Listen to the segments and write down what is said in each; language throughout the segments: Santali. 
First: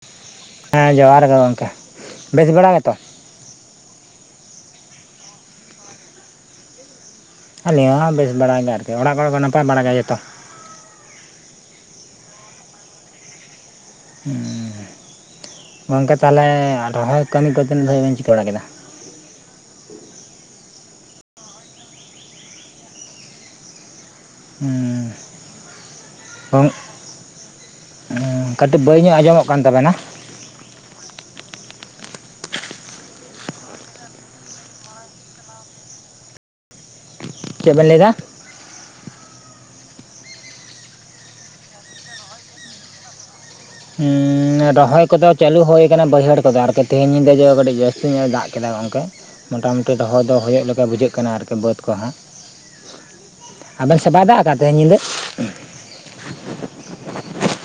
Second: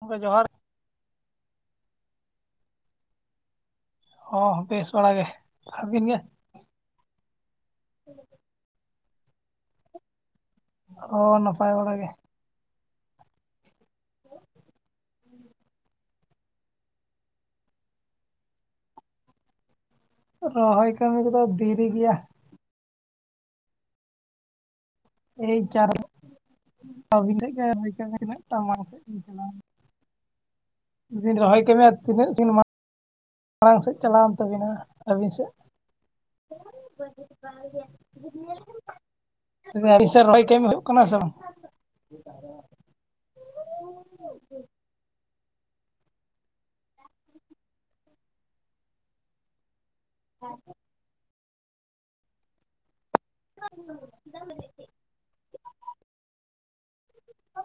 ᱜᱚᱝᱠᱮ ᱡᱚᱦᱟᱨ, ᱦᱮᱸ ᱡᱚᱦᱟᱨ ᱜᱮ ᱜᱚᱝᱠᱮ, ᱵᱮᱥ ᱵᱟᱲᱟ ᱜᱮᱛᱚ? ᱦᱚᱸ ᱵᱮᱥ ᱵᱟᱲᱟ ᱜᱮ, ᱟᱵᱤᱱ ᱜᱮ? ᱟᱞᱤᱧ ᱦᱚᱸ ᱵᱮᱥ ᱵᱟᱲᱟ ᱜᱮ ᱟᱨᱠᱤ, ᱚᱲᱟᱜ ᱠᱚᱨᱮ ᱠᱚ ᱱᱟᱯᱟᱭ ᱵᱟᱲᱟ ᱜᱮᱭᱟ ᱡᱚᱛᱚ? ᱦᱚᱸ ᱱᱟᱯᱟᱭ ᱵᱟᱲᱟ ᱜᱮ᱾ ᱩᱸᱻ᱾ᱜᱚᱝᱠᱮ ᱛᱟᱦᱚᱞᱮ ᱟ ᱨᱚᱦᱚᱭ ᱠᱟᱹᱢᱤ ᱠᱚ ᱛᱤᱱ ᱫᱷᱟᱨᱤᱡ ᱵᱤᱱ ᱪᱤᱠᱟᱹ ᱵᱟᱲᱟ ᱠᱮᱫᱟ? ᱨᱚᱦᱚᱭ ᱠᱟᱹᱢᱤ ᱠᱚᱫᱚ ᱫᱤᱨᱤ ᱜᱮᱭᱟ᱾ ᱦᱩᱸ᱾ ᱠᱟᱹᱴᱤᱡ ᱵᱟᱹᱭ ᱧᱚᱜ [inaudible] [inaudible] ᱵᱤᱱ ᱨᱚᱦᱚᱭ [inaudible] ᱛᱤᱱᱟᱹᱜ ᱤᱱᱢᱟᱜ [inaudible] ᱢᱟᱲᱟᱝ ᱥᱮᱫ ᱪᱟᱞᱟᱣ ᱮᱱ ᱛᱟᱹᱵᱤᱱᱟ ᱟᱹᱵᱤᱱ ᱥᱮᱫ, ᱪᱮᱫ ᱵᱮᱱ ᱞᱟᱹᱭᱫᱟ [unintelligible] ᱟᱰᱤᱱ ᱥᱮᱫ ᱨᱚᱦᱚᱭ ᱠᱟᱹᱢᱤ ᱦᱩᱭᱩᱜ ᱠᱟᱱᱟ ᱥᱮ ᱵᱟᱝ? ᱦᱩᱸ ᱨᱚᱦᱚᱭ ᱠᱚᱫᱚ ᱪᱟᱹᱞᱩ ᱦᱩᱭᱩ ᱟᱠᱟᱱᱟ ᱵᱟᱹᱭᱦᱟᱹᱲ ᱠᱚᱫᱚ ᱟᱨᱠᱤ ᱛᱮᱦᱮᱧ ᱧᱤᱫᱟᱹ ᱜᱮ ᱠᱟᱹᱴᱤᱡ ᱡᱟᱹᱥᱛᱤ ᱧᱚᱜ ᱮ ᱫᱟᱜ ᱠᱮᱫᱟ ᱜᱚᱝᱠᱮ ᱢᱳᱴᱟᱢᱩᱴᱤ ᱫᱚᱦᱚ ᱫᱚ ᱦᱩᱭᱩᱜ ᱞᱮᱠᱟ ᱵᱩᱡᱷᱟᱹᱜ ᱠᱟᱱᱟ ᱟᱨᱠᱤ ᱵᱟᱹᱫᱽ ᱠᱚᱦᱚᱸ, ᱟᱵᱮᱱ ᱥᱮᱫ ᱵᱟᱭ ᱫᱟᱜ ᱟᱠᱟᱫ-ᱟ ᱛᱮᱦᱮᱧ ᱧᱤᱫᱟᱹ? [unintelligible]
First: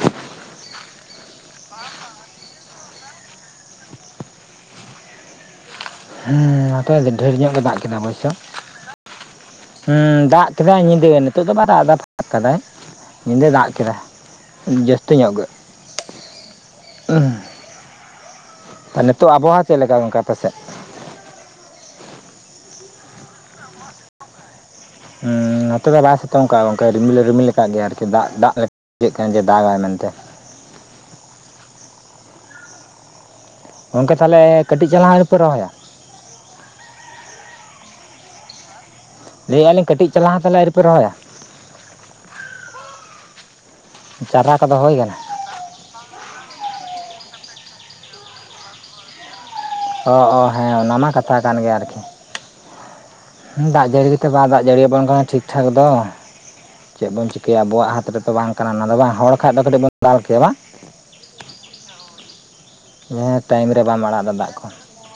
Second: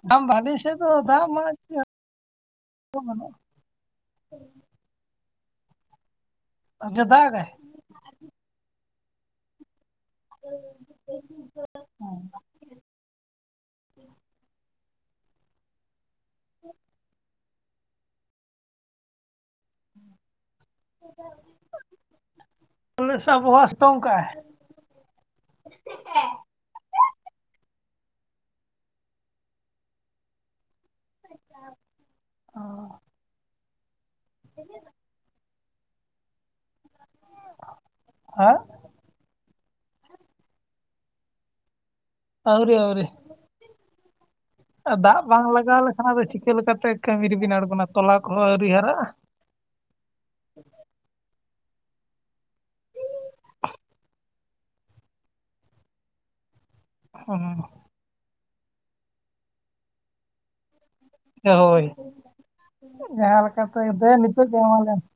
ᱵᱟᱝ ᱵᱟᱝ ᱟᱞᱤᱧ ᱥᱮᱫ ᱫᱚ ᱫᱟᱜ ᱢᱟᱜ ᱪᱮᱫ ᱦᱚ ᱵᱟᱱᱩᱜᱼᱟ᱾ ᱦᱮᱸ ᱟᱯᱮ ᱟᱪᱪᱷᱟ [inaudible] ᱰᱷᱮᱨ ᱫᱟᱜᱟᱭ ᱧᱚᱜ ᱜᱮ ᱫᱟᱜ ᱠᱮᱫᱟ ᱦᱚᱭ ᱥᱮ ᱦᱩᱸ ᱫᱟᱜ ᱠᱮᱫᱟᱭ ᱧᱤᱫᱟᱹ ᱱᱤᱛᱚᱜ ᱫᱚ ᱵᱟᱭ ᱫᱟᱜ ᱮᱫᱟ ᱯᱷᱟᱠ ᱠᱮᱫᱟᱭ ᱧᱤᱫᱟᱹ ᱫᱟᱜ ᱠᱮᱫᱟᱭ, ᱡᱟᱹᱥᱛᱤ ᱧᱚᱜ ᱜᱮ, [unintelligible] ᱱᱤᱛᱚᱜ ᱟᱵᱚᱦᱟᱣᱟ ᱪᱮᱫ ᱞᱮᱠᱟ ᱜᱚᱝᱠᱮ ᱟᱯᱮ ᱥᱮᱫ? [unintelligible] ᱱᱚᱛᱮ ᱫᱚ ᱵᱟᱭ ᱥᱤᱛᱩᱝ ᱠᱟᱜᱼᱟ ᱜᱚᱝᱠᱮ ᱨᱤᱢᱤᱞ ᱞᱮ ᱨᱤᱢᱤᱞ ᱟᱠᱟᱜ ᱜᱮᱭᱟ ᱟᱨᱠᱤ ᱫᱟᱜ ᱫᱟᱜ ᱵᱩᱡᱷᱟᱹᱜ ᱠᱟᱱ ᱜᱮᱭᱟ ᱫᱟᱜᱟᱭ ᱢᱮᱱᱛᱮ, ᱚ ᱜᱚᱝᱠᱮ ᱛᱟᱞᱦᱮ ᱠᱟᱹᱴᱤᱡ ᱪᱟᱞᱟᱝ ᱦᱚᱸ ᱟᱣᱨᱤ ᱯᱮ ᱨᱚᱦᱚᱭᱟ? [unintelligible] ᱞᱟᱹᱭᱮᱫ ᱟᱞᱤ ᱠᱟᱹᱴᱤᱡ ᱪᱟᱞᱟᱝ ᱦᱚᱸ ᱛᱟᱦᱚᱞᱮ ᱟᱣᱨᱤ ᱯᱮ ᱨᱚᱦᱚᱭᱟ? ᱟᱹᱣᱨᱤ ᱟᱹᱣᱨᱤ, ᱪᱟᱨᱟ ᱠᱚᱫᱚ ᱦᱩᱭ ᱠᱟᱱᱟ? ᱫᱟᱜ ᱵᱟᱝ ᱞᱟᱜᱟᱣ ᱞᱮᱠᱷᱟᱱ ᱟᱫᱚ ᱪᱤᱠᱟᱹ ᱞᱮᱠᱟᱛᱮ ᱠᱟᱹᱢᱤ ᱨᱮᱵᱤᱱ ᱟᱬᱜᱚᱱᱟ ᱛᱚᱞᱟ ᱠᱚᱦᱚᱸ ᱟᱹᱣᱨᱤ ᱦᱟᱨᱟᱜᱼᱟ ᱾ ᱚ ᱚ ᱦᱮᱸ ᱚᱱᱟ ᱢᱟ ᱠᱟᱛᱷᱟ ᱠᱟᱱ ᱜᱮᱭᱟ ᱟᱨᱠᱤ, ᱦᱩᱸ ᱫᱟᱜ ᱡᱟᱹᱲᱤ ᱜᱮᱛᱚ ᱵᱟᱭ ᱫᱟᱜ ᱡᱟᱹᱲᱤ ᱟᱵᱚᱱ ᱠᱟᱱᱟ ᱴᱷᱤᱠ ᱴᱷᱟᱠ ᱫᱚ᱾ ᱪᱮᱫ ᱵᱚᱱ ᱪᱤᱠᱟᱹᱭᱟ ᱟᱵᱚᱣᱟᱜ ᱦᱟᱛ ᱨᱮᱛᱚ ᱵᱟᱝ ᱠᱟᱱᱟ ᱚᱱᱟ ᱫᱚ ᱵᱟᱝ ᱦᱚᱲ ᱠᱷᱟᱡ ᱫᱚ ᱠᱟᱹᱴᱤᱜ ᱵᱚᱱ ᱫᱟᱞ ᱠᱮᱭᱟ ᱵᱟᱝ? ᱦᱳᱭ ᱦᱮᱸ ᱡᱟᱦᱟᱸ ᱴᱟᱭᱤᱢ ᱞᱮᱠᱟᱛᱮ ᱨᱮ ᱜᱮ ᱵᱟᱢ ᱫᱮ ᱟᱲᱟᱜ ᱮᱫᱟ ᱱᱤᱛᱚᱜ ᱫᱟᱜ ᱫᱚ ᱠᱚ ᱮᱢᱟᱞᱮᱢ ᱾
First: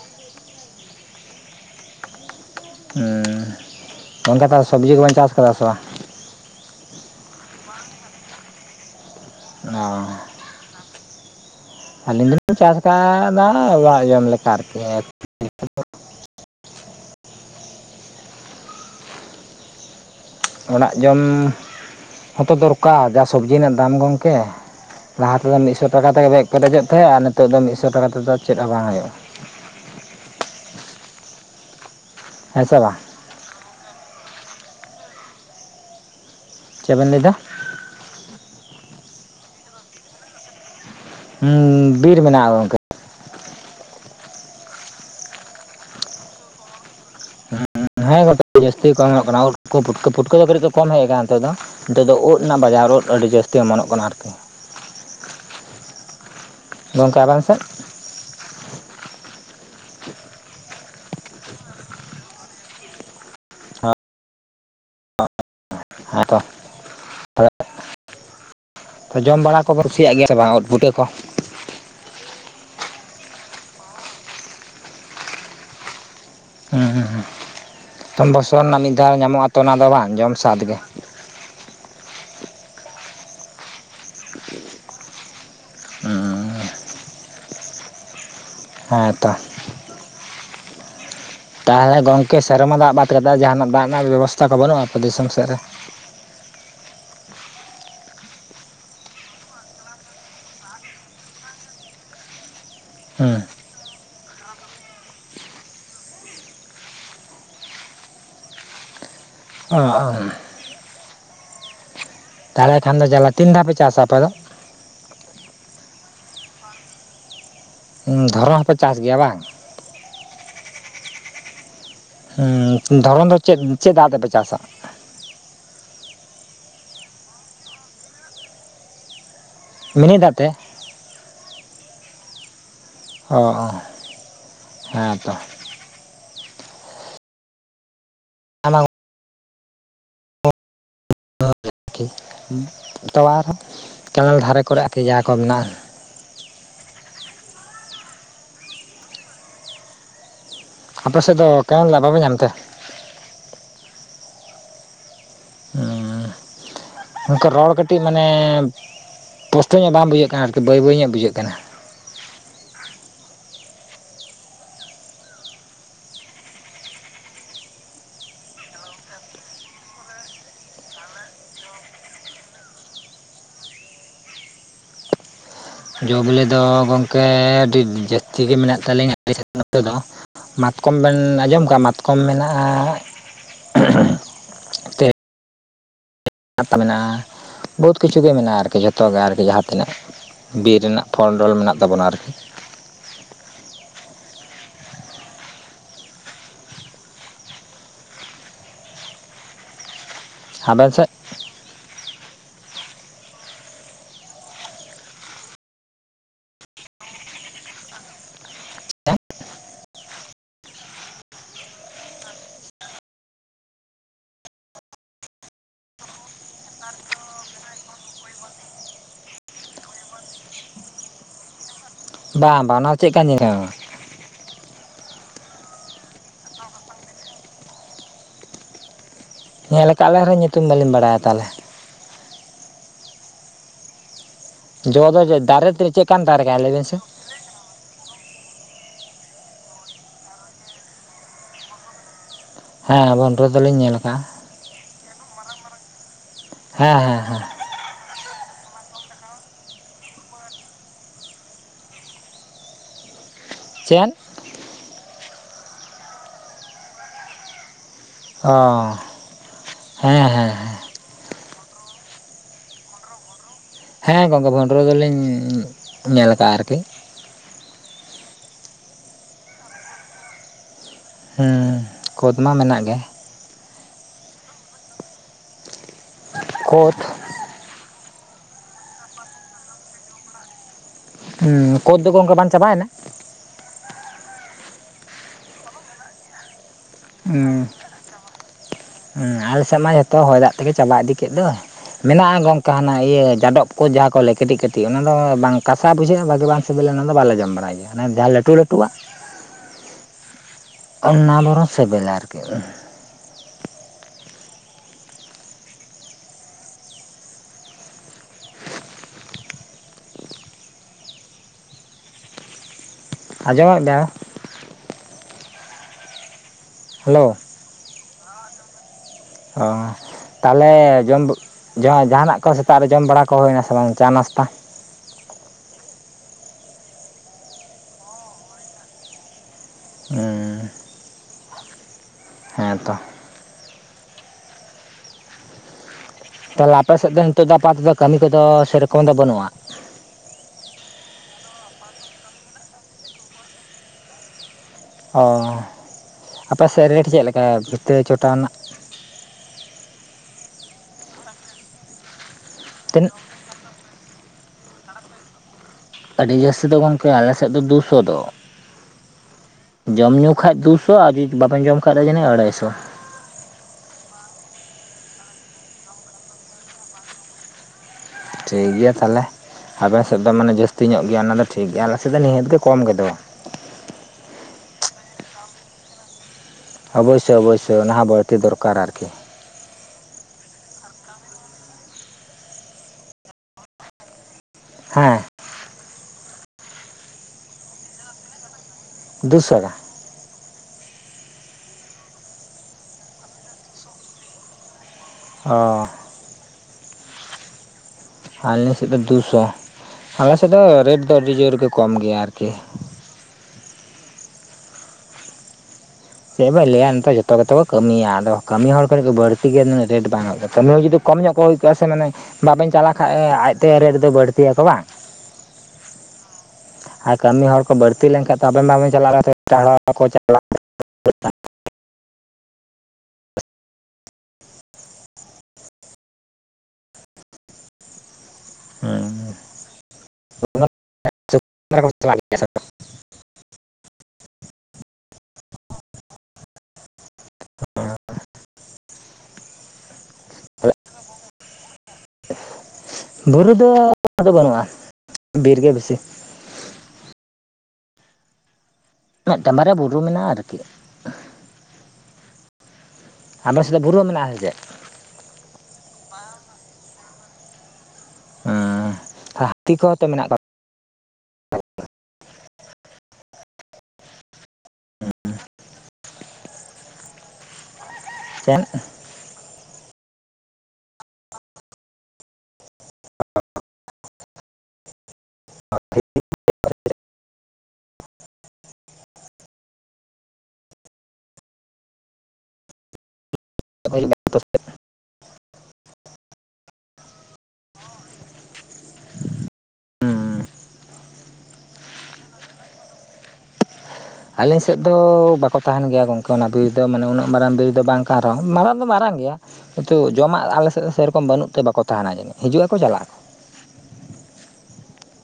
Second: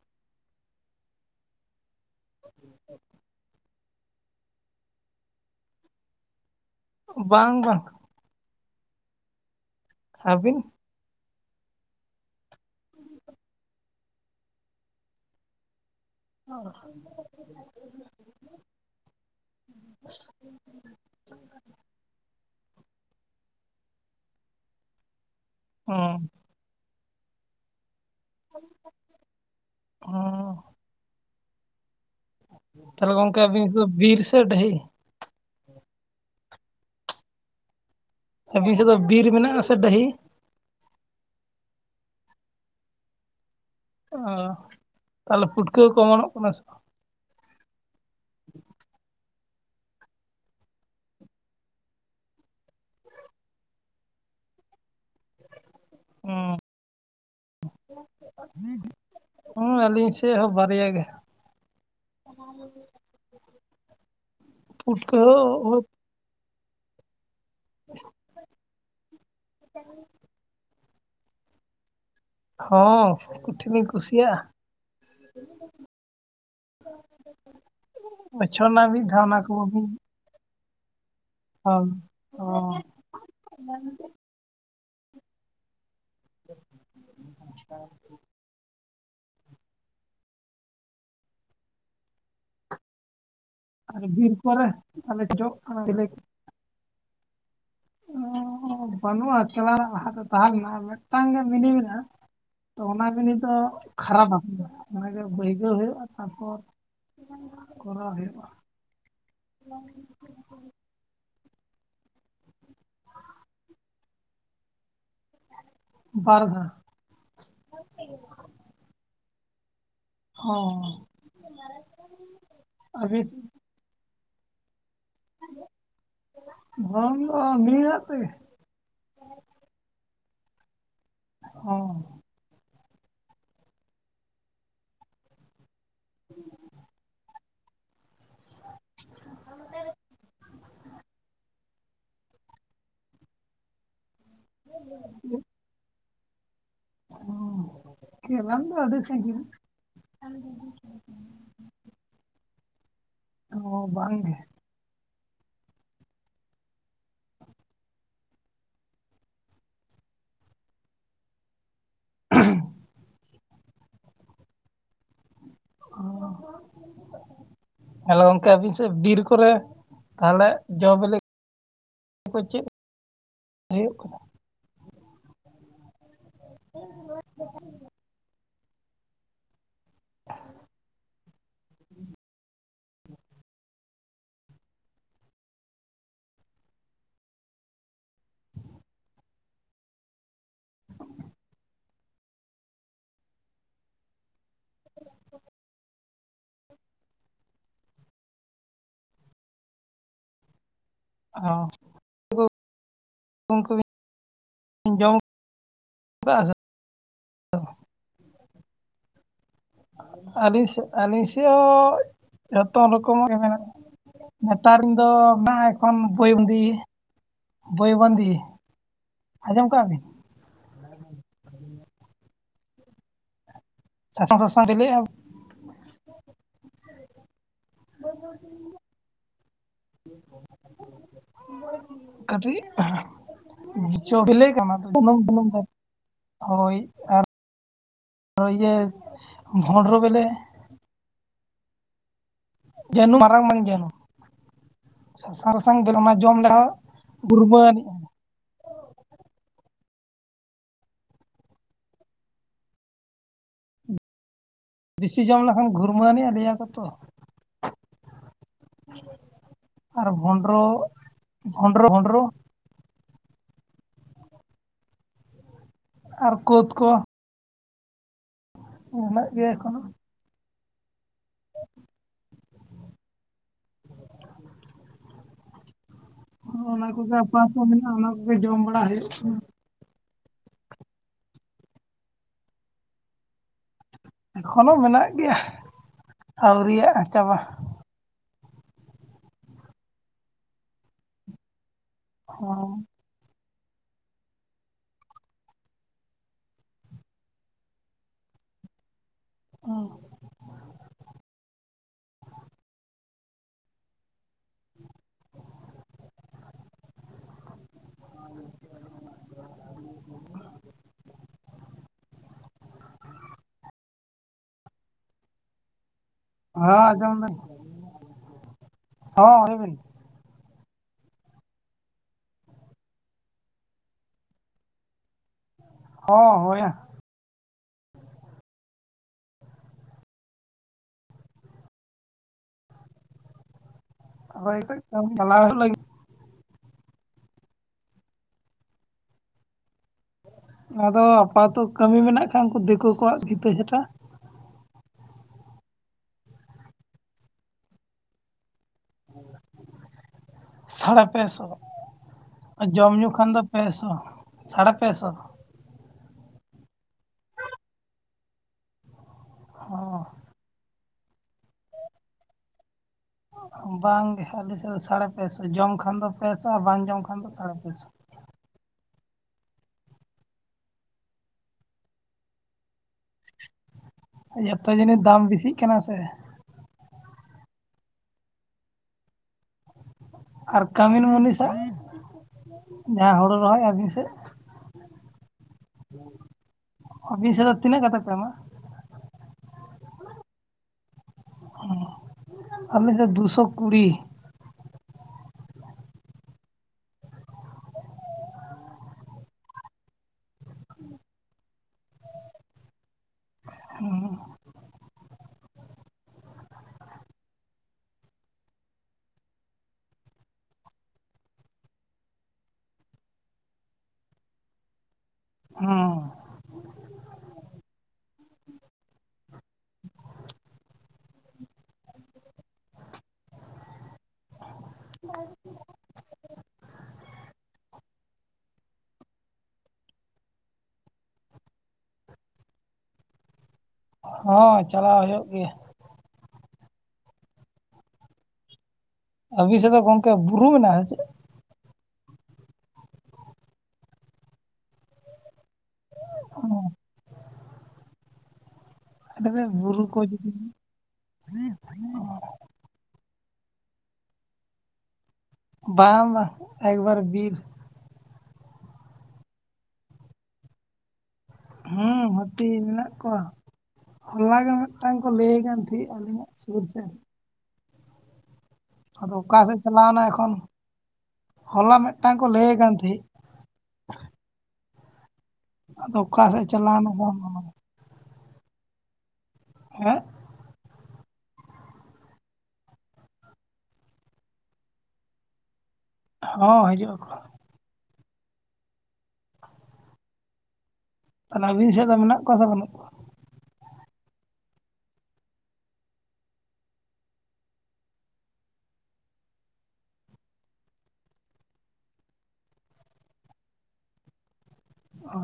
ᱮᱸᱻ ᱜᱚᱝᱠᱮ ᱛᱟᱦᱚᱞᱮ ᱥᱚᱵᱽᱡᱤ ᱠᱚᱵᱤᱱ ᱪᱟᱥ ᱠᱟᱫᱟ ᱥᱮ ᱵᱟᱝ? ᱵᱟᱝ ᱵᱟᱝ ᱾ ᱚᱸᱻ ᱟᱹᱵᱤᱱ ᱟᱹᱞᱤᱧ ᱫᱩᱞᱤᱧ ᱪᱟᱥ ᱠᱟᱜ-ᱟ ᱫᱟ ᱚᱲᱟᱜ ᱡᱚᱢ ᱞᱮᱠᱟ ᱟᱨᱠᱤ ᱾ [unintelligible] ᱚᱲᱟᱜ ᱡᱚᱢ ᱦᱚᱸᱛᱚ ᱫᱚᱨᱠᱟᱨ ᱡᱟ ᱥᱚᱵᱽᱡᱤ ᱨᱮᱱᱟᱜ ᱫᱟᱢ ᱜᱚᱝᱠᱮ, ᱞᱟᱦᱟ ᱛᱮᱫᱚ ᱢᱤᱫᱥᱚ ᱴᱟᱠᱟ ᱦᱩᱸ ᱛᱮᱜᱮ ᱵᱮᱜ ᱯᱮᱨᱮᱡᱚᱜ ᱛᱟᱦᱮᱸᱜ ᱟᱨ ᱱᱤᱛᱚᱜ ᱫᱚ ᱢᱤᱫᱥᱚ ᱴᱟᱠᱟ ᱛᱮᱫᱚ ᱪᱮᱫ ᱦᱚᱸ ᱵᱟᱝ ᱦᱩᱭᱩᱜᱼᱟ᱾ [unintelligible] ᱦᱮᱸ ᱥᱮ ᱵᱟᱝ ᱛᱟᱦᱚᱞᱮ ᱜᱚᱝᱠᱮ ᱟᱵᱤᱱ ᱥᱮᱫ ᱫᱚ ᱵᱤᱨ ᱥᱮ ᱰᱟᱹᱦᱤ? ᱪᱮᱜ ᱵᱮᱱ ᱞᱟᱹᱭᱫᱟ? ᱟᱹᱵᱤᱱ ᱥᱮᱫ ᱫᱚ ᱵᱤᱨ ᱢᱮᱱᱟᱜᱼᱟ ᱥᱮ ᱰᱟᱹᱦᱤ? ᱦᱩᱸ ᱵᱤᱨ ᱢᱮᱱᱟᱜᱼᱟ ᱜᱚᱝᱠᱮ᱾ ᱚ ᱛᱟᱦᱚᱞᱮ ᱯᱩᱴᱠᱟᱹ ᱠᱚᱠᱚ ᱚᱢᱚᱱᱚᱜ ᱠᱟᱱᱟ ᱥᱮ ᱵᱟᱝ? ᱦᱮᱸ ᱜᱚᱢᱠᱮ ᱡᱟᱹᱥᱛᱤ ᱜᱮᱠᱚ ᱚᱢᱚᱱᱚᱜ ᱠᱟᱱᱟ ᱳᱫ, ᱠᱩ ᱯᱩᱴᱠᱟᱹ - ᱯᱩᱩᱴᱠᱟᱹ ᱫᱚ ᱠᱟᱹᱴᱤᱡ ᱠᱚ ᱠᱚᱢ ᱦᱮᱡ ᱟᱠᱟᱱᱟ ᱱᱤᱛᱚᱜ ᱫᱚ, ᱱᱤᱛᱚᱜ ᱫᱚ ᱩᱫ ᱨᱮᱱᱟᱜ ᱵᱟᱡᱟᱨ ᱩᱫ ᱟᱹᱰᱤ ᱡᱟᱹᱥᱛᱤ ᱚᱢᱚᱱᱚᱜ ᱠᱟᱱᱟ ᱟᱨᱠᱤ᱾ [inaudible] ᱦᱩᱸ ᱜᱚᱝᱠᱮ ᱟᱵᱮᱱ ᱥᱮᱫ ᱦᱩᱸ ᱟᱹᱞᱤᱧ ᱥᱮᱜ ᱦᱚᱸ ᱵᱟᱨᱭᱟ ᱜᱮ ᱾ ᱯᱩᱴᱠᱟᱹ ᱩᱫᱽ ᱦᱮᱸ ᱛᱚ [inaudible] [inaudible] ᱡᱚᱢ ᱵᱟᱲᱟ ᱠᱚ ᱠᱩᱥᱤᱭᱟᱜ ᱜᱮᱭᱟ ᱥᱮ ᱵᱟᱝᱼᱟ ᱩᱫᱽ ᱯᱩᱴᱠᱟᱹ ᱠᱚ ᱾ ᱦᱚᱸ ᱠᱩᱴᱷᱤᱱᱤᱧ ᱠᱩᱥᱤᱭᱟᱜᱼᱟ ᱾ ᱦᱩᱸ, ᱦᱩᱸ, ᱦᱩᱸ ᱛᱚᱢ ᱫᱚᱥᱚᱱ ᱱᱟᱜ ᱢᱤᱫ ᱫᱷᱟᱣ ᱧᱟᱢᱚᱜᱼᱟ ᱛᱚ, ᱚᱱᱟ ᱫᱚ ᱵᱟᱝ ᱡᱚᱢ ᱥᱟᱫᱽ ᱜᱮ ᱾ [inaudible] [inaudible] [inaudible] ᱦᱮᱸ ᱛᱚ ᱾ ᱛᱟᱦᱚᱞᱮ ᱜᱚᱝᱠᱮ ᱥᱮᱨᱢᱟ ᱫᱟᱜ ᱵᱟᱫ ᱠᱟᱛᱮ, ᱡᱟᱦᱟᱱᱟᱜ ᱫᱟᱜ ᱟᱨ ᱨᱮᱱᱟᱜ ᱵᱤᱨ ᱵᱮᱵᱚᱥᱛᱷᱟ ᱠᱚ ᱠᱚᱨᱮ ᱵᱟᱹᱱᱩᱜᱼᱟ ᱟᱯᱮ ᱟᱞᱮ ᱫᱤᱥᱚᱢ ᱥᱮᱫ ᱨᱮ? [inaudible] ᱚᱸᱻ ᱵᱟᱹᱱᱩᱜᱼᱟ [inaudible] ᱞᱟᱦᱟᱛᱮ ᱛᱟᱦᱚᱴᱮ ᱞᱮᱱᱟ ᱢᱤᱫᱴᱟᱝ ᱜᱮ ᱢᱤᱱᱤ ᱢᱮᱱᱟᱜᱼᱟ ᱾ ᱛᱚ ᱚᱱᱟ ᱢᱤᱱᱤ ᱦᱮᱸ ᱫᱚ ᱠᱷᱟᱨᱟᱯ ᱟᱠᱟᱱᱟ, ᱚᱱᱟᱜᱮ ᱵᱟᱹᱭᱥᱟᱹᱣ ᱦᱩᱭᱩᱜᱼᱟ᱾ ᱛᱟᱨᱯᱚᱨ ᱠᱚᱨᱟᱣ ᱦᱩᱭᱩᱜᱼᱟ ᱾ [inaudible] [inaudible] ᱛᱟᱦᱚᱞᱮ ᱠᱷᱟᱱ ᱫᱚ ᱡᱟᱞᱟ ᱛᱤᱱ ᱫᱷᱟᱣ ᱯᱮ ᱪᱟᱥᱟ ᱟᱯᱮ ᱫᱚ? ᱵᱟᱨ ᱫᱷᱟᱣ ᱾ ᱫᱷᱚᱨᱚᱱ ᱦᱚᱸ ᱯᱮ ᱪᱟᱥ ᱜᱮᱭᱟ ᱵᱟᱝ? ᱦᱚᱸ ᱾ ᱦᱩᱸ ᱫᱷᱚᱨᱚᱱ ᱫᱚ ᱪᱮᱫ, ᱪᱮᱫ ᱫᱟᱜ ᱛᱮᱯᱮ ᱪᱟᱥᱟ? ᱫᱷᱚᱨᱚᱱ ᱫᱚ ᱢᱤᱱᱤ ᱫᱟᱜ ᱛᱮᱜᱮ ᱾ ᱢᱤᱱᱤ ᱫᱟᱜ ᱛᱮ? ᱦᱚᱸ ᱚ ᱦᱮᱸ ᱛᱚ ᱾ [inaudible] [inaudible] [inaudible] ᱟᱨᱠᱤ ᱛᱚᱣᱟ ᱟᱨᱦᱚᱸ ᱠᱮᱱᱮᱞ ᱫᱷᱟᱨᱮ ᱠᱚᱨᱮ ᱟᱨᱠᱤ ᱡᱟᱦᱟᱸ ᱠᱚ ᱢᱮᱱᱟᱜᱼᱟ ᱾ ᱦᱩᱸ ᱠᱮᱱᱮᱞ ᱫᱚ ᱟᱹᱰᱤ ᱥᱟᱺᱜᱤᱧ ᱾ ᱟᱯᱮ ᱥᱮᱫ ᱫᱚ ᱠᱮᱱᱮᱞ ᱫᱟᱜ ᱵᱟᱯᱮ ᱧᱟᱢ ᱛᱮ? ᱚ ᱵᱟᱝ ᱜᱮ ᱾ ᱜᱚᱝᱠᱮ ᱨᱚᱲ ᱠᱟᱹᱴᱤᱡ ᱢᱟᱱᱮ ᱯᱥᱴᱚ ᱧᱚᱜ ᱵᱟᱝ ᱵᱩᱡᱷᱟᱹᱜ ᱠᱟᱱᱟ ᱟᱨᱠᱤ, ᱵᱟᱹᱭ ᱵᱟᱹᱭ ᱧᱚᱜ ᱵᱩᱡᱷᱟᱹᱜ ᱠᱟᱱᱟ ᱾ [inaudible] [inaudible] ᱦᱮᱞᱳ ᱜᱚᱝᱠᱮ ᱟᱹᱵᱤᱱ ᱥᱮᱫ ᱵᱤᱨ ᱠᱚᱨᱮ ᱛᱟᱦᱚᱞᱮ ᱡᱚ ᱵᱤᱞᱤ ᱪᱮᱫ ᱦᱩᱭᱩᱜ ᱠᱟᱱᱟ? ᱡᱚ ᱵᱤᱞᱮ ᱫᱚ ᱜᱚᱢᱠᱮ ᱟᱹᱰᱤ ᱡᱟᱹᱥᱛᱤ ᱜᱮ ᱢᱮᱱᱟᱜ ᱛᱟᱹᱞᱤᱧᱟ ᱾ ᱱᱚᱛᱮ ᱫᱚ ᱢᱟᱛᱠᱚᱢ ᱵᱮᱱ ᱟᱸᱡᱚᱢ ᱠᱟᱜᱼᱟ ᱢᱟᱛᱠᱚᱢ ᱢᱮᱱᱟᱜᱼᱟ ᱾ ᱢᱮᱱᱟᱜᱼᱟ ᱵᱚᱦᱩᱛ ᱠᱤᱪᱷᱩ ᱜᱮ ᱢᱮᱱᱟᱜᱼᱟ, ᱟᱨᱠᱤ ᱡᱚᱛᱚ ᱜᱮ ᱟᱨᱠᱤ ᱡᱟᱦᱟᱸ ᱛᱤᱱᱟᱹᱜ ᱾ ᱵᱤᱨ ᱨᱮᱱᱟᱜ ᱯᱷᱳᱞᱰᱚᱞ ᱢᱮᱱᱟᱜ ᱛᱟᱵᱚᱱᱟ ᱟᱨᱠᱤ ᱾ [inaudible] ᱥᱟᱵᱮ ᱥᱮᱜ ᱚᱸ [inaudible] ᱡᱚᱢ [inaudible] ᱟᱞᱤᱧ ᱥᱮᱜ, ᱟᱞᱤᱧ ᱥᱮ ᱚᱸ ᱡᱚᱛᱚ ᱨᱚᱠᱚᱢᱟᱜ ᱜᱮ ᱢᱮᱱᱟᱜ ᱱᱮᱛᱟᱨᱱ ᱫᱚ ᱱᱟᱜᱼᱟ ᱮᱠᱷᱚᱱ ᱵᱳᱭ ᱩᱸᱫᱤ, ᱵᱳᱭ ᱵᱟᱸᱫᱤ ᱦᱟᱡᱚᱢ ᱠᱟᱜᱼᱟ ᱵᱤᱱ? ᱵᱟᱸ-ᱵᱟᱸ ᱱᱟ ᱪᱮᱜ ᱠᱟ ᱧᱮᱦᱚ? ᱥᱟᱥᱟᱝ-ᱥᱟᱥᱟᱝ ᱰᱮᱞᱤᱭᱟ [inaudible] ᱧᱮᱞ ᱠᱟᱜ ᱞᱮ ᱨᱮᱦᱚᱸ ᱧᱩᱛᱩᱢ ᱵᱟᱹᱞᱤᱧ ᱵᱟᱲᱟᱭᱟ ᱛᱟᱦᱞᱮ᱾ ᱠᱟᱴᱤᱜ ᱡᱚ ᱫᱚ ᱫᱟᱨᱮ ᱛᱮ ᱪᱮᱫᱠᱟᱱ ᱫᱟᱨᱮ [inaudible] ᱠᱟᱱᱟ ᱞᱟᱹᱭ ᱦᱳᱭ ᱵᱮᱱ ᱥᱮ ᱟᱨ ᱚ ᱤᱭᱟᱹ ᱵᱷᱳᱸᱰᱨᱳ ᱵᱮᱞᱮ ᱦᱮᱸ, ᱡᱟᱹᱱᱩᱢ ᱵᱳᱸᱰᱨᱳ ᱫᱚ ᱞᱤᱧ ᱧᱮᱞ ᱠᱟᱜᱼᱟ᱾ ᱥᱟᱥᱟᱝ-ᱥᱟᱥᱟᱝ ᱵᱮᱞᱢᱟ ᱡᱚᱢ ᱞᱮᱦᱚᱸ ᱦᱮᱸ ᱦᱮᱸ ᱦᱮᱸ ᱜᱩᱨᱢᱟᱹᱱ ᱪᱮᱫ? ᱵᱤᱥᱤ ᱡᱚᱢ ᱞᱮᱠᱷᱟᱱ ᱜᱷᱩᱨᱢᱟᱹᱱᱤᱜᱼᱟ ᱞᱟᱹᱭᱟ ᱠᱚᱛᱚ᱾ ᱚ ᱟᱨ ᱦᱮᱸ ᱦᱮᱸ ᱵᱷᱳᱸᱰᱨᱳᱜ, ᱵᱷᱳᱰᱨᱳ-ᱵᱷᱳᱰᱨᱳ᱾ ᱦᱮᱸ ᱜᱚᱝᱜᱚ, ᱵᱳᱸᱰᱨᱳ ᱫᱚᱞᱤᱧ ᱧᱮᱞ ᱟᱨ ᱟᱠᱟᱜᱼᱟ ᱠᱩᱳᱫᱽ ᱟᱨᱠᱤ ᱠᱚ? ᱩᱱᱟᱹᱜ ᱜᱮ ᱮᱠᱷᱚᱱᱚ᱾ ᱦᱩᱸ ᱠᱳᱫᱽᱢᱟ ᱢᱮᱱᱟᱜ ᱜᱮ᱾ ᱦᱚᱱᱟ ᱠᱳᱫᱽ ᱠᱚᱜᱮ ᱟᱯᱟᱯᱚ ᱢᱮᱱᱟᱜᱼᱟ, ᱚᱱᱟ ᱠᱚᱜᱮ ᱡᱚᱢ ᱵᱟᱲᱟ ᱦᱩᱭᱩᱜ ᱠᱟᱱᱟ᱾ ᱦᱩᱸ ᱠᱳᱫᱽ ᱫᱚ ᱜᱚᱝᱠᱮ ᱵᱟᱝ ᱪᱟᱵᱟᱭᱮᱱᱟ? ᱮᱠᱷᱚᱱᱳ ᱢᱮᱱᱟᱜ ᱜᱮᱭᱟᱦ ᱟᱣᱨᱤᱭᱟᱜᱼᱟ ᱪᱟᱵᱟᱦ᱾ ᱩᱸ ᱟᱞᱮᱥᱮᱜ ᱢᱟ ᱡᱚᱛᱚ ᱦᱚᱭ ᱫᱟᱜ ᱛᱮᱜᱮ ᱪᱟᱵᱟ ᱤᱫᱤ ᱠᱮᱫ ᱫᱚᱭ! ᱢᱮᱱᱟᱜᱼᱟ ᱜᱚᱝᱠᱮ ᱦᱚᱸ ᱦᱟᱱᱟ ᱤᱭᱟᱹ ᱡᱟᱰᱚᱵ ᱠᱚ ᱡᱟᱦᱟ ᱠᱚ ᱞᱟᱹᱭ ᱠᱟᱹᱴᱤᱜ-ᱠᱟᱹᱴᱤᱜ ᱚᱱᱟ ᱫᱚ ᱵᱟᱝ ᱠᱟᱥᱟ ᱵᱩᱡᱷᱟᱹᱜᱼᱟ, ᱵᱟᱜᱤ ᱵᱟᱝ ᱥᱤᱵᱤᱞᱟ ᱚᱱᱟ ᱫᱚ, ᱵᱟᱞᱮ ᱡᱚᱢ ᱵᱟᱲᱟᱭ ᱜᱮᱭᱟ ᱦᱟᱱᱮ ᱡᱟ ᱞᱮ ᱴᱩ-ᱞᱟᱹᱴᱩᱣᱟᱜ᱾ ᱚᱸ᱾ ᱚᱱᱱᱟ ᱵᱚᱨᱚ ᱥᱤᱵᱤᱞᱟᱨᱠᱤ᱾ [inaudible] [inaudible] ᱟᱸᱡᱚᱢᱮᱫ ᱵᱮᱭ ᱦᱟᱸ ᱟᱸᱡᱚᱢ ᱦᱮᱞᱳ ᱫᱟᱞᱤᱧ᱾ ᱚᱸᱻ ᱛᱟᱞᱦᱮ ᱡᱚᱢ, ᱡᱚ ᱡᱟᱦᱟᱱᱟᱜ ᱠᱚ ᱥᱮᱛᱟᱜ ᱨᱮ ᱡᱚᱢ ᱵᱟᱲᱟ ᱠᱚ ᱦᱩᱭᱮᱱᱟ ᱥᱮ ᱵᱟᱝ ᱪᱟ ᱱᱟᱥᱛᱟ? ᱦᱚᱸ ᱦᱳᱭᱟ᱾ ᱦᱩᱸ᱾ ᱦᱮᱸ ᱛᱚ ᱦᱳᱭ ᱠᱟᱹᱡ ᱠᱟᱢᱤ ᱪᱟᱞᱟᱣ ᱦᱩᱭᱩᱜ ᱞᱟᱜᱤᱫ᱾ ᱛᱟᱦᱚᱞᱮ ᱟᱯᱮ ᱥᱮᱫ ᱫᱚ ᱱᱤᱛᱚᱜ ᱫᱚ ᱟᱯᱟᱛᱚᱛᱚ ᱠᱟᱹᱢᱤ ᱠᱚᱫᱚ ᱥᱮᱨᱚᱠᱚᱢ ᱫᱚ ᱵᱟᱹᱱᱩᱜᱼᱟ᱾ ᱟᱫᱚ ᱟᱯᱟᱛᱚᱛᱚ ᱠᱟᱹᱢᱤ ᱢᱮᱱᱟᱜ ᱠᱷᱟᱱ ᱩᱱᱠᱩ ᱫᱮᱠᱳ ᱠᱚᱣᱟᱜ ᱤᱛᱟᱹ ᱡᱷᱟᱴᱟ᱾ ᱚ ᱟᱯᱮ ᱥᱮᱫ ᱨᱮᱴ ᱪᱮᱫ ᱞᱮᱠᱟ ᱵᱷᱤᱛᱟᱹ ᱪᱚᱴᱟ ᱣᱟᱱᱟᱜ ᱥᱟᱲᱮ ᱯᱮ ᱥᱚ, ᱟᱨ ᱡᱚᱢ ᱛᱤᱱᱟᱹᱜ? ᱧᱩᱩ ᱠᱷᱟᱱ ᱫᱚ ᱯᱮ ᱥᱚ ᱥᱟᱲᱮ ᱯᱮ ᱥᱚ ᱟᱹᱰᱤ ᱡᱟᱹᱥᱛᱤ ᱫᱚ ᱜᱚᱝᱠᱮ ᱟᱞᱮ ᱥᱮᱫ ᱫᱚ ᱫᱩ ᱥᱚ ᱫᱚ ᱡᱚᱢ ᱦᱚᱸ ᱧᱩ ᱠᱷᱟᱡ ᱫᱩᱥᱚ ᱟᱨ ᱡᱩᱫᱤ ᱵᱟᱵᱮᱱ ᱡᱚᱢ ᱠᱷᱟᱡ ᱫᱚ ᱡᱟᱹᱱᱤᱡ ᱟᱲᱟᱭᱥᱚ᱾ ᱵᱟᱝᱜᱮ ᱟᱞᱮ ᱥᱮᱫ ᱫᱚ ᱥᱟᱲᱮ ᱯᱮ ᱥᱚ ᱡᱚᱢ ᱠᱷᱟᱱ ᱫᱚ ᱯᱮ ᱥᱚ ᱟᱨ ᱵᱟᱝ ᱡᱚᱢ ᱠᱷᱟᱱ ᱫᱚ ᱥᱟᱲᱮ ᱯᱮ ᱥᱚ ᱴᱷᱤᱠ ᱜᱮᱭᱟ ᱛᱟᱦᱚᱞᱮ᱾ ᱟᱵᱮᱱ ᱥᱮᱫ ᱫᱚ ᱢᱟᱱᱮ ᱡᱟᱹᱥᱛᱤ ᱧᱚᱜ ᱜᱮᱭᱟ ᱚᱱᱟ ᱫᱚ ᱴᱷᱤᱠ ᱜᱮᱭᱟ ᱟᱞᱮ ᱥᱮᱫ ᱫᱚ ᱱᱤᱦᱟᱹᱛ ᱜᱮ ᱠᱚᱢ ᱜᱮᱫᱚ ᱡᱷᱚᱛᱚ ᱡᱤᱱᱤᱥ ᱫᱟᱢ ᱵᱮᱥᱤᱜ ᱠᱟᱱᱟ ᱥᱮᱼᱼ ᱚᱵᱚᱥᱥᱳᱭ ᱚᱵᱚᱥᱥᱳᱭ, ᱚᱱᱟ ᱦᱚᱸ ᱵᱟᱹᱲᱛᱤ ᱫᱚᱨᱠᱟᱨ ᱟᱨᱠᱤ᱾ ᱟᱨ ᱠᱟᱹᱢᱤᱱ ᱢᱩᱱᱤᱥᱟᱜ ᱡᱟᱦᱟᱸ ᱦᱩᱲᱩ ᱨᱚᱦᱚᱭ ᱟᱹᱵᱤᱱ ᱥᱮᱫ ᱦᱮᱸ ᱟᱹᱵᱤᱱ ᱥᱮᱫ ᱫᱚ ᱛᱤᱱᱟᱹᱜ ᱠᱟᱛᱮᱫ ᱯᱮ ᱮᱢᱟ? [inaudible] ᱦᱚᱸ ᱟᱞᱮ ᱫᱚ ᱫᱩᱥᱚ ᱠᱩᱲᱤ ᱚ ᱟᱞᱮ ᱥᱮᱫ ᱫᱚ ᱫᱩᱥᱚ, ᱟᱞᱮ ᱥᱮᱫ ᱫᱚ ᱨᱮᱴ ᱫᱚ ᱟᱹᱰᱤ ᱡᱳᱨ ᱜᱮ ᱠᱚᱢ ᱜᱮᱭᱟ ᱟᱨᱠᱤ᱾ ᱦᱩᱸ᱾ ᱪᱮᱫ ᱵᱟᱭ ᱞᱟᱹᱭᱟ ᱱᱤᱛᱚᱜ ᱡᱚᱛᱚ ᱠᱟᱛᱮ ᱠᱚ ᱠᱟᱹᱢᱤᱭᱟ, ᱟᱫᱚ ᱠᱟᱹᱢᱤ ᱦᱚᱲ ᱠᱷᱚᱱ ᱫᱚ ᱵᱟᱹᱲᱛᱤ ᱜᱮ ᱱᱩᱱᱟᱹᱜ ᱨᱮᱴ ᱵᱟᱝ ᱠᱟᱹᱢᱤ ᱦᱚᱲ ᱡᱩᱫᱤ ᱠᱚᱢ ᱧᱚᱜ ᱠᱚ ᱦᱩᱭ ᱠᱚᱜᱼᱟ ᱥᱮ ᱢᱟᱱᱮ ᱵᱟᱵᱮᱱ ᱪᱟᱞᱟᱜ ᱠᱷᱟᱡ ᱟᱡ ᱛᱮ ᱨᱮᱴ ᱫᱚ ᱵᱟᱹᱲᱛᱤᱭᱟᱠᱚ ᱵᱟᱝ? ᱦᱮᱸ᱾ ᱟᱨ ᱠᱟᱹᱢᱤ ᱦᱚᱲ ᱠᱚ ᱵᱟᱹᱲᱛᱤ ᱞᱮᱱᱠᱷᱟᱱ ᱛᱚ ᱟᱵᱮᱱ ᱢᱟᱵᱮᱱ ᱪᱟᱞᱟᱣ ᱮᱴᱟᱜ ᱦᱚᱲᱟᱜ ᱠᱚ ᱪᱟᱞᱟᱜ-ᱟ᱾ ᱦᱮᱸ ᱦᱮ ᱸ [inaudible] ᱦᱚᱸ ᱪᱟᱞᱟᱣ ᱦᱳᱭᱳᱜ ᱜᱮᱭᱟ᱾ ᱟᱹᱵᱤᱱ ᱥᱮᱫ ᱫᱚ ᱜᱚᱝᱠᱮ ᱵᱩᱨᱩ ᱢᱮᱱᱟᱜ-ᱟ ᱪᱮᱫ? ᱵᱩᱨᱩ ᱫᱚ [inaudible] ᱫᱚ ᱵᱟᱹᱱᱩᱜᱼᱟ ᱵᱤᱨ ᱜᱮ ᱵᱤᱥᱤ᱾ ᱦᱚᱸ ᱟᱞᱮ ᱫᱚ ᱢᱤᱫᱴᱟᱝ ᱵᱟᱨᱭᱟ ᱵᱩᱨᱩ ᱠᱚ ᱡᱩᱫᱤ ᱢᱮᱱᱟᱜᱼᱟ [inaudible] ᱟᱨᱠᱤ ᱟᱯᱮ ᱥᱮᱫ ᱫᱚ ᱵᱩᱨᱩ ᱢᱮᱱᱟᱜ-ᱟ ᱥᱮ ᱪᱮᱫ? ᱵᱟᱝ ᱵᱟᱝ ᱮᱠᱵᱟᱨᱮ ᱵᱤᱨ ᱦᱮᱸ ᱦᱟᱹᱛᱤ ᱠᱚᱦᱚᱸ ᱛᱚ ᱢᱮᱱᱟᱜ ᱠᱚᱭᱟ? ᱦᱩᱸ ᱦᱟᱹᱛᱤ ᱢᱮᱱᱟᱜ ᱠᱚᱣᱟ ᱦᱚᱞᱟ ᱜᱮ ᱢᱤᱫᱴᱟᱝ ᱠᱚ ᱞᱟᱹᱭ ᱠᱟᱱ ᱛᱟᱦᱮᱸᱫ᱾ [unintelligible] ᱪᱮᱫ? ᱟᱫᱚ ᱚᱠᱟ ᱥᱮᱫ ᱪᱟᱞᱟᱣ ᱮᱱᱟᱭ ᱮᱠᱷᱚᱱ ᱦᱚᱞᱟ ᱢᱤᱫᱴᱟᱝ ᱠᱚ ᱞᱟᱹᱭᱮ ᱠᱟᱱ ᱛᱟᱦᱮᱸᱫ᱾ ᱟᱫᱚ ᱚᱠᱟ ᱥᱮᱫ ᱪᱟᱞᱟᱣᱮᱱᱟ [inaudible] ᱦᱮᱸ? [inaudible] ᱦᱚᱸ ᱦᱤᱡᱩᱜ ᱟᱠᱚ᱾ [inaudible] ᱛᱟᱦᱚᱞᱮ ᱟᱹᱵᱤᱱ ᱥᱮᱫ ᱫᱚ ᱢᱮᱱᱟᱜ ᱠᱚᱣᱟ ᱥᱮ ᱵᱟᱹᱱᱩᱜ ᱠᱚᱣᱟ? ᱟᱞᱤᱧ ᱥᱮᱫ ᱫᱚ ᱵᱟᱠᱚ ᱛᱟᱦᱮᱱ ᱜᱮᱭᱟ ᱜᱚᱝᱠᱮ᱾ ᱚᱱᱟ ᱵᱤᱨ ᱫᱮ ᱢᱟᱱᱮ ᱩᱱᱟᱹᱜ ᱢᱟᱨᱟᱝ ᱵᱤᱨ ᱫᱚ ᱵᱟᱝ ᱠᱟᱱ ᱨᱮᱦᱚᱸ ᱢᱟᱨᱟᱝ ᱫᱚ ᱢᱟᱨᱟᱝ ᱜᱮᱭᱟ᱾ ᱠᱤᱛᱩ ᱡᱚᱢᱟᱜ ᱟᱞᱮᱥᱮᱫ ᱥᱮᱨᱚᱠᱚᱢ ᱵᱟᱹᱱᱩᱜ ᱛᱮ ᱵᱟᱠᱚ ᱛᱟᱦᱮᱱᱟ ᱡᱟᱹᱱᱤᱡ, ᱦᱤᱡᱩᱜ ᱟᱠᱚ ᱪᱟᱞᱟᱜ ᱟᱠᱚ᱾ ᱚ᱾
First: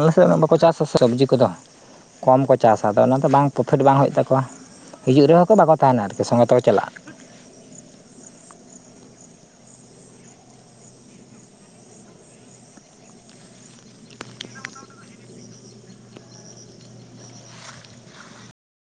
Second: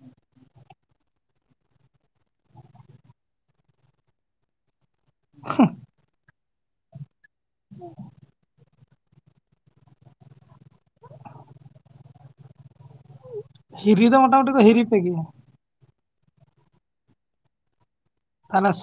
ᱟᱞᱮ ᱥᱮᱫ ᱩᱱᱟᱹᱜ ᱵᱟᱠᱚ ᱪᱟᱥᱟᱥᱮ ᱥᱚᱵᱽᱡᱤ ᱠᱚᱫᱚ᱾ ᱠᱚᱢ ᱠᱚ ᱪᱟᱥᱟ ᱟᱫᱚ ᱚᱱᱟᱫᱚ ᱵᱟᱝ ᱯᱚᱯᱷᱤᱴ ᱵᱟᱝ ᱦᱩᱭᱩᱜ ᱛᱟᱠᱚᱣᱟ᱾ ᱦᱤᱡᱩᱜ ᱨᱮᱦᱚᱸ ᱠᱚ ᱵᱟᱠᱚ ᱛᱟᱦᱮᱱᱟ ᱟᱨᱠᱤ ᱥᱚᱸᱜᱮ ᱛᱮᱠᱚ ᱪᱟᱞᱟᱜᱼᱟ᱾ [inaudible] ᱦᱤᱨᱤ ᱫᱚ ᱢᱳᱴᱟ-ᱢᱩᱴᱤ ᱠᱚ ᱦᱤᱨᱤ ᱯᱮ ᱜᱮᱭᱟ! ᱟᱞᱮᱥᱮ